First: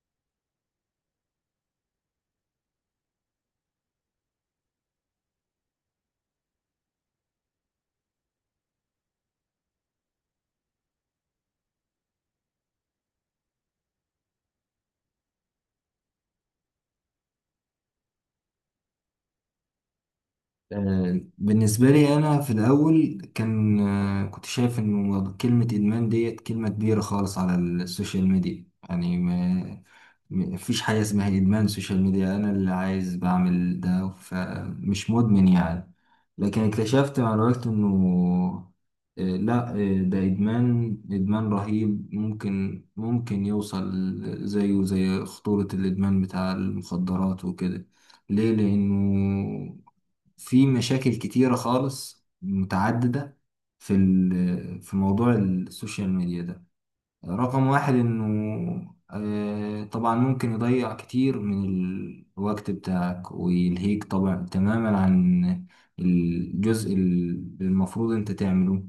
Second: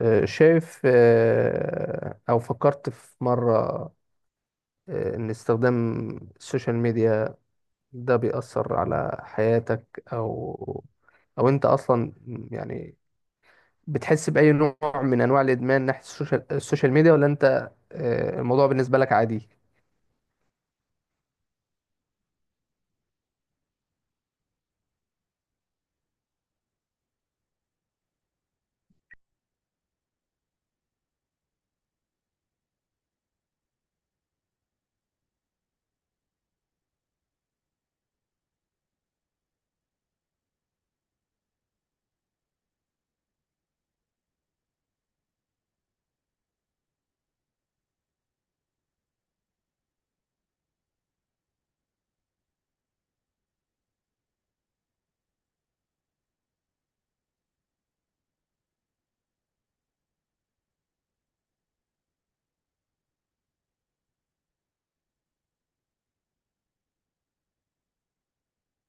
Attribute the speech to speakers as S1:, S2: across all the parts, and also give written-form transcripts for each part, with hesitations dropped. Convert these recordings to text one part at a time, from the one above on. S1: شايف، أو فكرت في مرة إن استخدام السوشيال ميديا ده بيأثر على حياتك، أو أنت أصلا، يعني، بتحس بأي نوع من أنواع الإدمان ناحية السوشيال ميديا، ولا أنت، الموضوع بالنسبة لك عادي؟
S2: بالنسبة لي أنا في الأول كان كنت شايف إنه كلمة إدمان ديت كلمة كبيرة خالص على السوشيال ميديا. يعني ما فيش حاجة اسمها إدمان سوشيال ميديا. أنا اللي عايز بعمل ده فمش مدمن يعني. لكن اكتشفت مع الوقت إنه، لا، ده إدمان، إدمان رهيب، ممكن يوصل زيه زي خطورة الإدمان بتاع المخدرات وكده. ليه؟ لأنه في مشاكل كتيرة خالص متعددة في في موضوع السوشيال ميديا ده. رقم واحد إنه طبعا ممكن يضيع كتير من الوقت بتاعك ويلهيك طبعا تماما عن الجزء اللي المفروض انت تعمله،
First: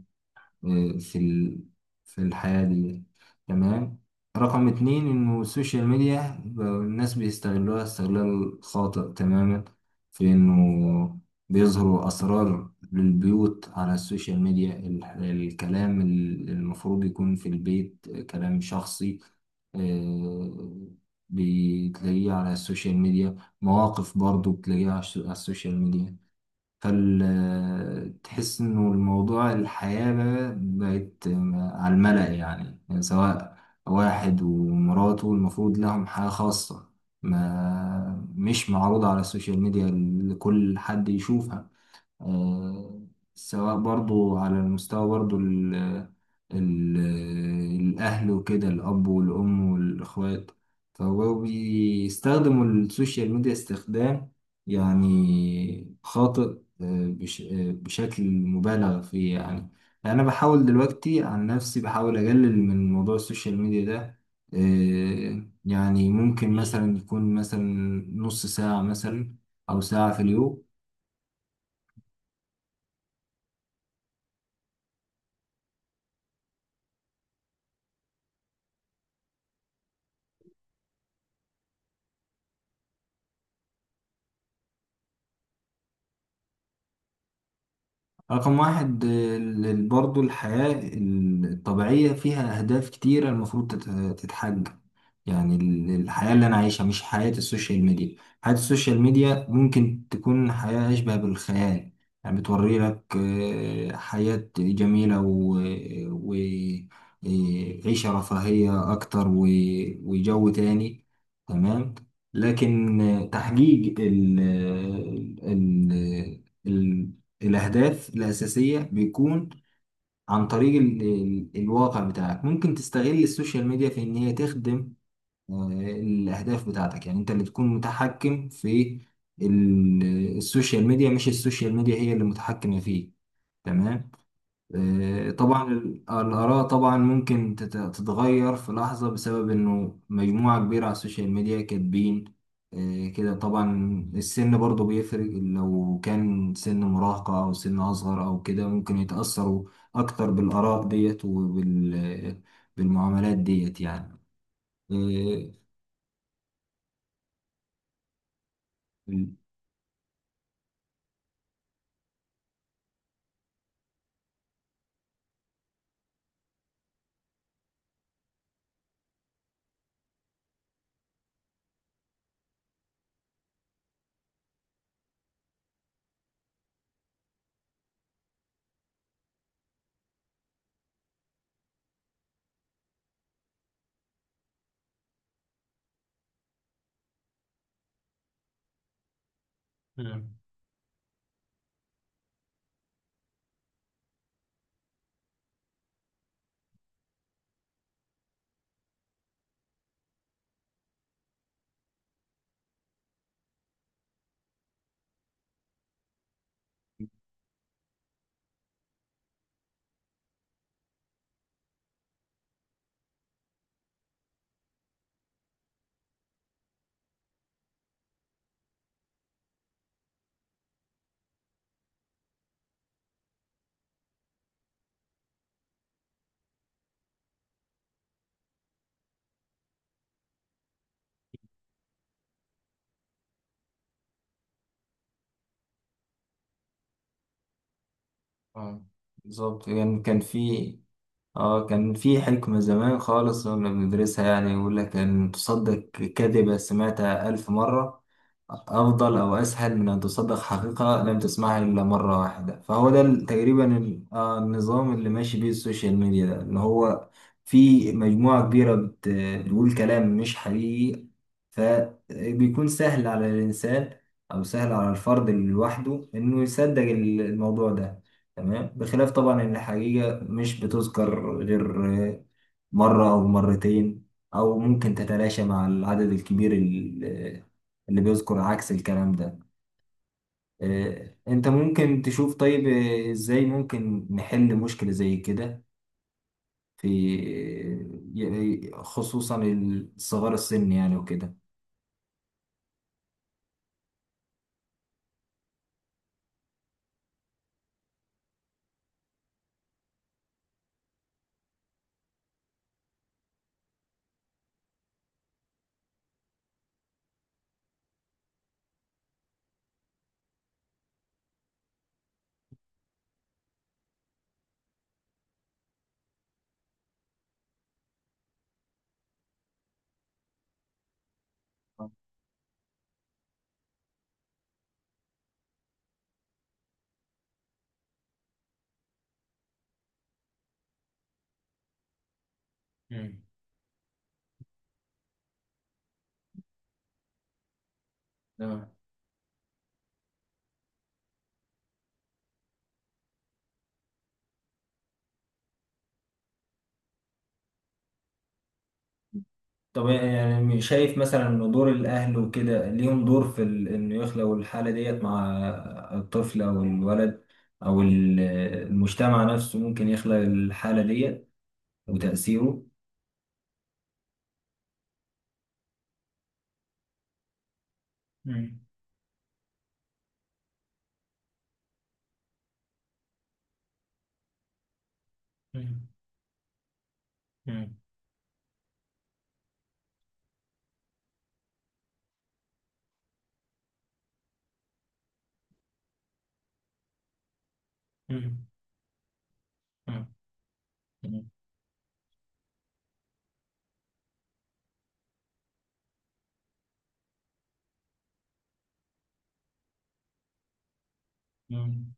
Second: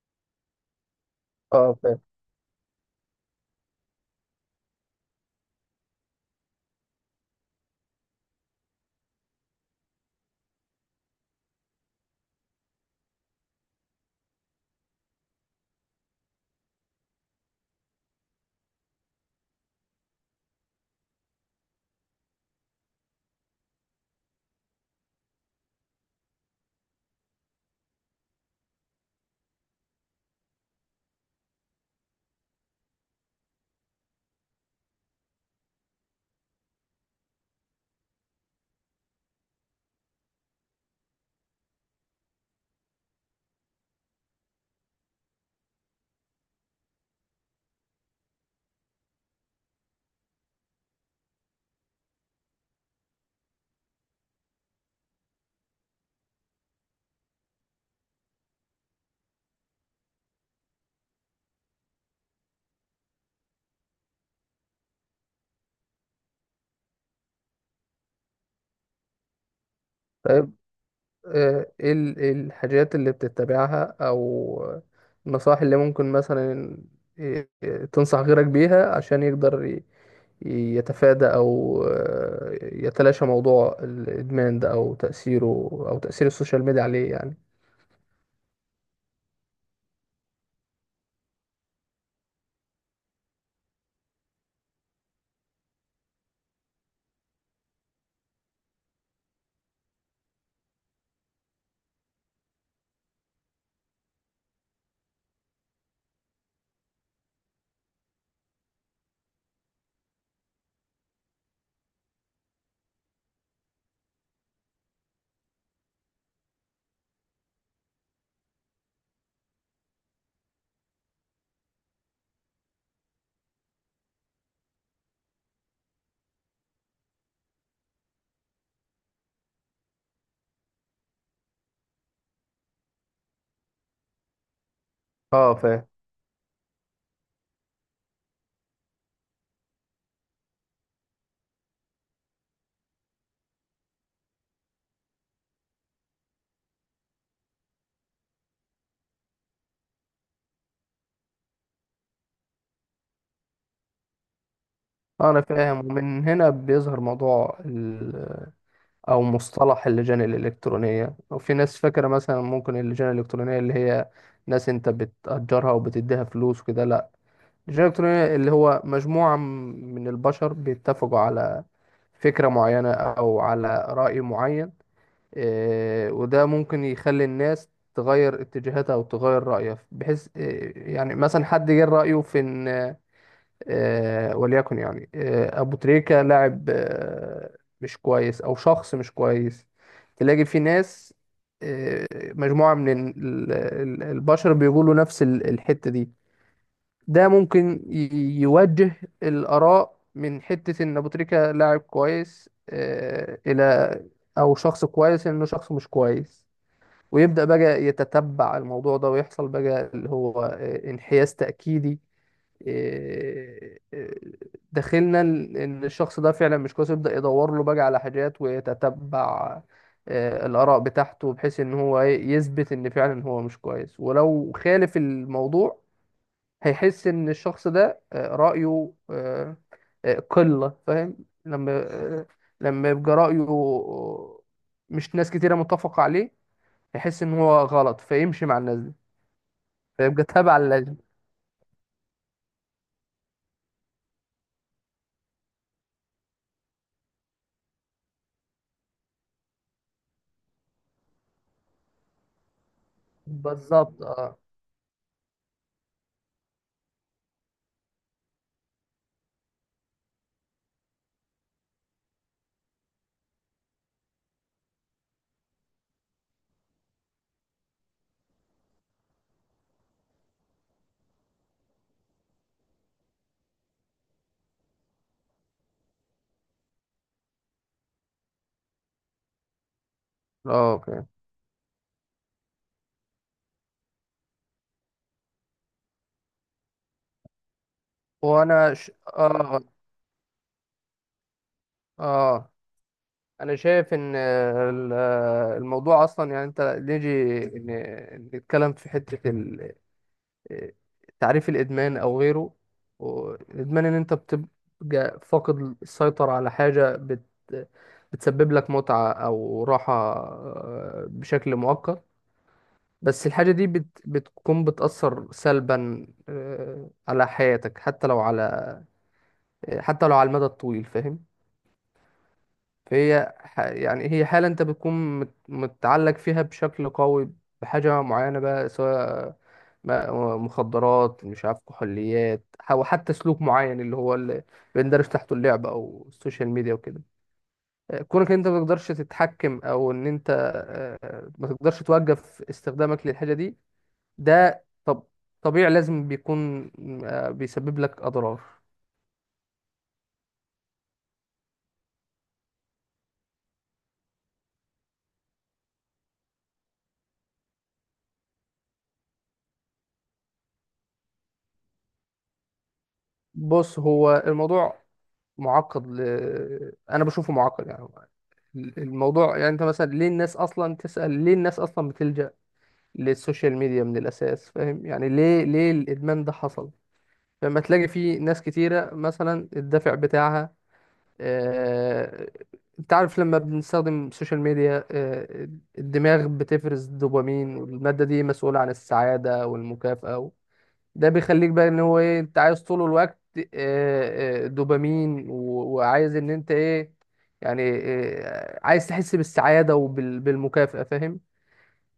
S2: آه، في ال...
S1: اه، فاهم.
S2: في الحياة دي. تمام. رقم اتنين إنه السوشيال ميديا بقى الناس بيستغلوها استغلال خاطئ تماما، في إنه بيظهروا أسرار للبيوت على السوشيال ميديا. الكلام المفروض يكون في البيت كلام شخصي، آه، بتلاقيه على السوشيال ميديا. مواقف برضو بتلاقيها على على السوشيال ميديا. فتحس انه الموضوع، الحياة بقى بقت على الملأ. يعني، سواء واحد ومراته المفروض لهم حياة خاصة، ما مش معروضة على السوشيال ميديا لكل حد يشوفها. آه، سواء برضو على المستوى، برضو ال ال الأهل وكده، الأب والأم والإخوات، فهو بيستخدموا السوشيال ميديا استخدام يعني خاطئ، آه، بش آه، بشكل مبالغ فيه يعني. أنا بحاول دلوقتي عن نفسي بحاول أقلل من موضوع السوشيال ميديا ده. يعني ممكن مثلا يكون مثلا نص ساعة مثلا، أو ساعة في
S1: طيب،
S2: اليوم.
S1: ايه إيه الحاجات اللي بتتبعها، او النصائح اللي ممكن مثلا آه، تنصح غيرك بيها، عشان يقدر يتفادى أو يتلاشى موضوع الإدمان ده أو تأثيره، أو تأثير السوشيال ميديا عليه، يعني.
S2: رقم واحد، برضو الحياة الطبيعية فيها أهداف كتيرة المفروض تتحقق. يعني الحياة اللي أنا عايشها مش حياة السوشيال ميديا. حياة السوشيال ميديا ممكن تكون حياة أشبه بالخيال. يعني بتوري لك حياة جميلة و- آه، عيشة رفاهية أكتر وجو تاني. تمام. لكن تحقيق ال- الأهداف الأساسية بيكون عن طريق ال ال الواقع بتاعك. ممكن تستغل السوشيال ميديا في إن هي تخدم آه، الأهداف بتاعتك. يعني أنت اللي تكون متحكم في السوشيال ميديا، مش السوشيال ميديا هي اللي متحكمة فيه. تمام.
S1: اه،
S2: طبعا
S1: فاهم.
S2: الآراء طبعا ممكن تتغير في لحظة، بسبب إنه مجموعة كبيرة على السوشيال ميديا كاتبين كده طبعا. السن برضو بيفرق، لو كان سن مراهقة أو سن أصغر أو كده ممكن يتأثروا أكتر بالآراء ديت وبالمعاملات ديت يعني.
S1: أنا
S2: آه،
S1: فاهم، ومن هنا بيظهر موضوع أو
S2: مم.
S1: مصطلح اللجان الإلكترونية. وفي ناس فاكرة مثلا ممكن اللجان الإلكترونية اللي هي ناس أنت بتأجرها وبتديها فلوس وكده، لأ. اللجان الإلكترونية اللي هو مجموعة من البشر بيتفقوا على فكرة معينة أو على رأي معين. وده ممكن يخلي الناس تغير اتجاهاتها او تغير رأيها، بحيث يعني مثلا حد جه رأيه في ان وليكن، يعني، ابو تريكة لاعب مش كويس، او شخص مش كويس. تلاقي في ناس، مجموعة من البشر بيقولوا نفس الحتة دي. ده ممكن يوجه الآراء من حتة ان ابو تريكة لاعب كويس، الى او شخص كويس، انه شخص مش كويس. ويبدأ بقى يتتبع الموضوع ده، ويحصل بقى اللي هو انحياز تأكيدي. آه، آه، داخلنا ان الشخص ده فعلا مش كويس، يبدأ يدور له بقى على حاجات ويتتبع الآراء بتاعته، بحيث ان هو يثبت ان فعلا هو مش كويس. ولو خالف الموضوع، هيحس ان الشخص ده رأيه قلة فاهم. لما آه، لما يبقى رأيه مش ناس كتيرة متفقة عليه، يحس ان هو غلط، فيمشي مع الناس
S2: اه،
S1: دي.
S2: بالظبط. يعني كان
S1: فيبقى تابع
S2: في،
S1: لل
S2: اه كان في حكمة زمان خالص كنا بندرسها، يعني يقول لك ان تصدق كذبة سمعتها ألف مرة أفضل أو أسهل من أن تصدق حقيقة لم تسمعها إلا مرة واحدة. فهو ده تقريبا
S1: بالظبط، اه.
S2: النظام اللي ماشي بيه السوشيال ميديا ده، اللي هو في مجموعة كبيرة بتقول كلام مش حقيقي. فبيكون سهل على الإنسان أو سهل على الفرد لوحده إنه يصدق الموضوع ده. تمام، بخلاف طبعا إن الحقيقة مش بتذكر غير مرة أو مرتين، أو ممكن تتلاشى مع العدد الكبير اللي بيذكر عكس الكلام ده.
S1: اه، اوكي.
S2: أنت ممكن تشوف. طيب إزاي ممكن نحل مشكلة زي كده في
S1: وانا ش...
S2: خصوصا
S1: اه،
S2: الصغار السن يعني وكده.
S1: اه، انا شايف ان الموضوع اصلا، يعني انت نيجي نتكلم في حتة تعريف الادمان او غيره. الادمان ان انت بتبقى فاقد السيطرة على حاجة بتسبب لك متعة او راحة، بشكل مؤقت. بس الحاجة دي بتكون بتأثر سلبا، على حياتك، حتى لو على المدى الطويل، فاهم. يعني هي حالة انت بتكون متعلق فيها بشكل قوي بحاجة معينة بقى، سواء مخدرات، مش عارف، كحوليات، أو حتى سلوك معين، اللي هو اللي بندرج تحته اللعب أو السوشيال ميديا وكده. كونك انت ما
S2: مم.
S1: تقدرش تتحكم، او ان انت ما تقدرش توقف استخدامك للحاجة دي، ده طبيعي لازم بيكون بيسبب لك اضرار.
S2: طب يعني شايف مثلا ان دور الاهل وكده ليهم دور في انه يخلقوا الحاله ديت مع الطفل او الولد، او المجتمع نفسه ممكن يخلق الحاله ديت وتاثيره.
S1: بص، هو الموضوع معقد، انا بشوفه معقد، يعني.
S2: مم.
S1: الموضوع يعني انت مثلا، ليه الناس اصلا تسأل، ليه الناس اصلا بتلجأ للسوشيال ميديا من الاساس، فاهم. يعني ليه
S2: مم.
S1: الادمان ده حصل؟ فما
S2: مم.
S1: تلاقي في ناس كتيرة مثلا الدافع بتاعها. آه، انت عارف لما بنستخدم السوشيال ميديا، الدماغ بتفرز الدوبامين، والمادة دي
S2: مم.
S1: مسؤولة عن السعادة
S2: مم.
S1: والمكافأة. ده
S2: مم.
S1: بيخليك بقى ان هو ايه، انت عايز طول الوقت دوبامين، وعايز ان انت ايه، يعني، عايز تحس بالسعادة وبالمكافأة، فاهم.
S2: مم.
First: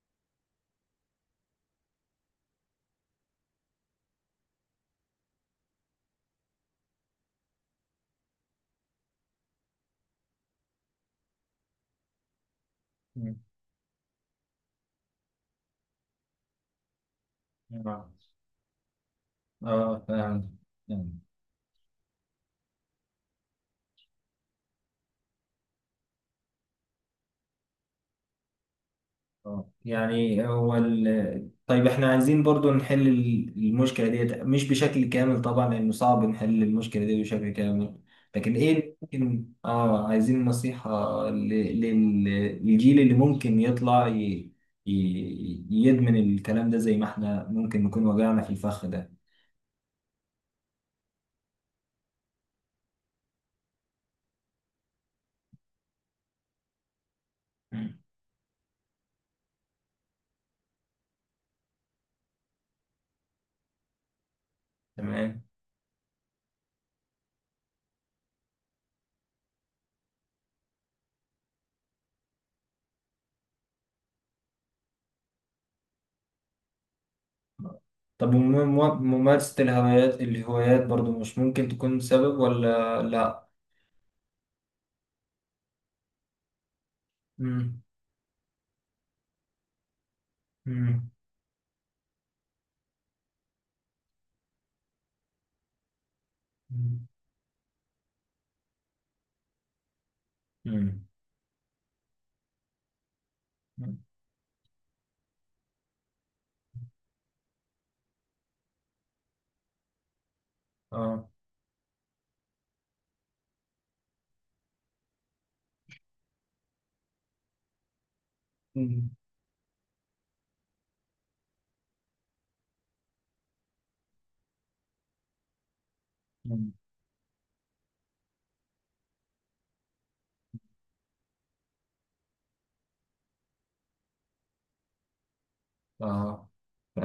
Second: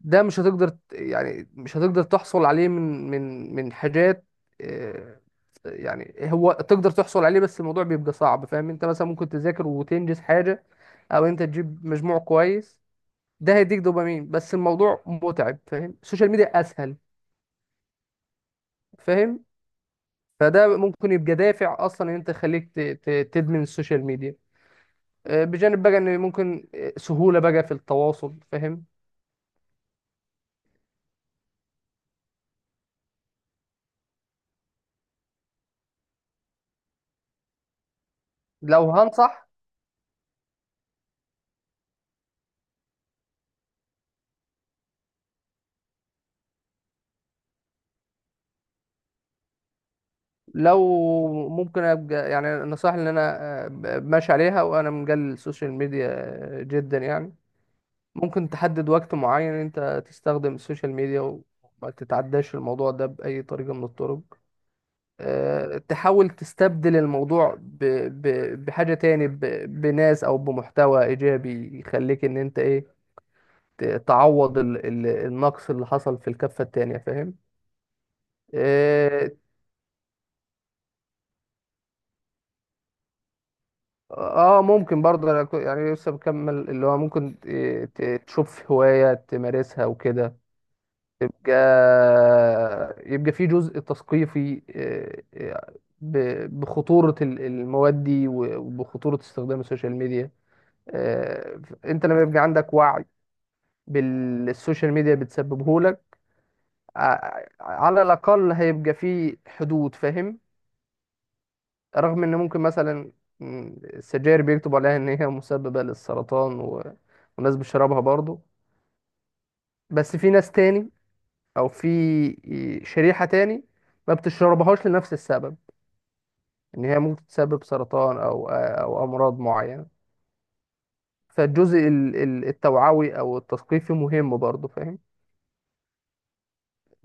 S1: ده مش هتقدر يعني مش هتقدر تحصل عليه من حاجات. آه، يعني هو تقدر تحصل عليه، بس الموضوع بيبقى صعب، فاهم. انت مثلا ممكن تذاكر وتنجز حاجة، او انت تجيب مجموع كويس،
S2: مم.
S1: ده هيديك دوبامين، بس الموضوع متعب، فاهم. السوشيال ميديا اسهل، فاهم.
S2: اه، فعلا.
S1: فده ممكن يبقى دافع اصلا، ان انت خليك تدمن السوشيال ميديا، بجانب بقى ان ممكن سهولة بقى في التواصل، فاهم.
S2: يعني هو طيب احنا عايزين برضو نحل المشكلة ديت، مش بشكل كامل طبعا، لأنه صعب نحل المشكلة دي بشكل كامل. لكن ايه
S1: لو
S2: اللي ممكن،
S1: هنصح
S2: عايزين نصيحة للجيل اللي ممكن يطلع ي... يدمن الكلام ده، زي ما احنا ممكن نكون وجعنا في الفخ ده.
S1: لو ممكن ابقى، يعني، النصائح اللي انا ماشي عليها وانا مجال السوشيال ميديا جدا، يعني:
S2: مم.
S1: ممكن تحدد وقت معين انت تستخدم السوشيال ميديا، وما تتعداش الموضوع ده باي طريقة من الطرق.
S2: تمام.
S1: تحاول تستبدل الموضوع بحاجة تاني، بناس او بمحتوى ايجابي يخليك ان انت ايه تعوض النقص اللي حصل في الكفة التانية، فاهم.
S2: طب
S1: آه،
S2: ممارسة الهوايات برضو، مش ممكن تكون سبب ولا لا؟
S1: اه، ممكن برضه، أنا يعني لسه بكمل، اللي هو ممكن
S2: مم.
S1: تشوف هواية تمارسها وكده.
S2: مم.
S1: يبقى في جزء تثقيفي، آه، بخطورة المواد دي، وبخطورة استخدام السوشيال ميديا.
S2: مم.
S1: انت لما يبقى عندك وعي
S2: مم.
S1: بالسوشيال ميديا بتسببه لك، على الأقل هيبقى في حدود، فاهم.
S2: اه.
S1: رغم ان ممكن مثلا، السجاير بيكتبوا عليها ان هي مسببة للسرطان، وناس بتشربها برضو.
S2: مم.
S1: بس في ناس تاني، او في شريحة تاني، ما بتشربهاش لنفس السبب،
S2: مم.
S1: ان هي ممكن تسبب سرطان او امراض معينة. فالجزء التوعوي او التثقيفي مهم برضو، فاهم.
S2: اه،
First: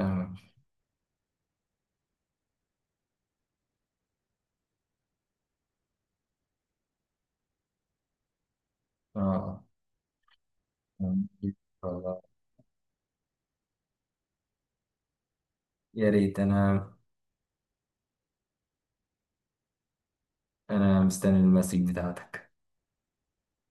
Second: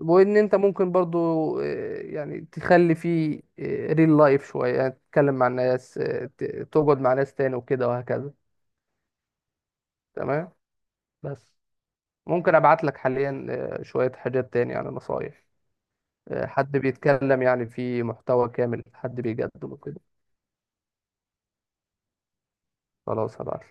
S1: وان انت ممكن برضو يعني تخلي فيه ريل لايف شوية، يعني تتكلم مع الناس، تقعد مع ناس تاني وكده وهكذا.
S2: اه،
S1: تمام.
S2: فاهمك.
S1: بس
S2: والله،
S1: ممكن ابعت لك حاليا شوية حاجات تاني، يعني نصايح،
S2: يا ريت.
S1: حد
S2: انا
S1: بيتكلم يعني في محتوى كامل، حد بيقدمه كده.
S2: انا مستني المسج بتاعتك.
S1: خلاص، هبعت.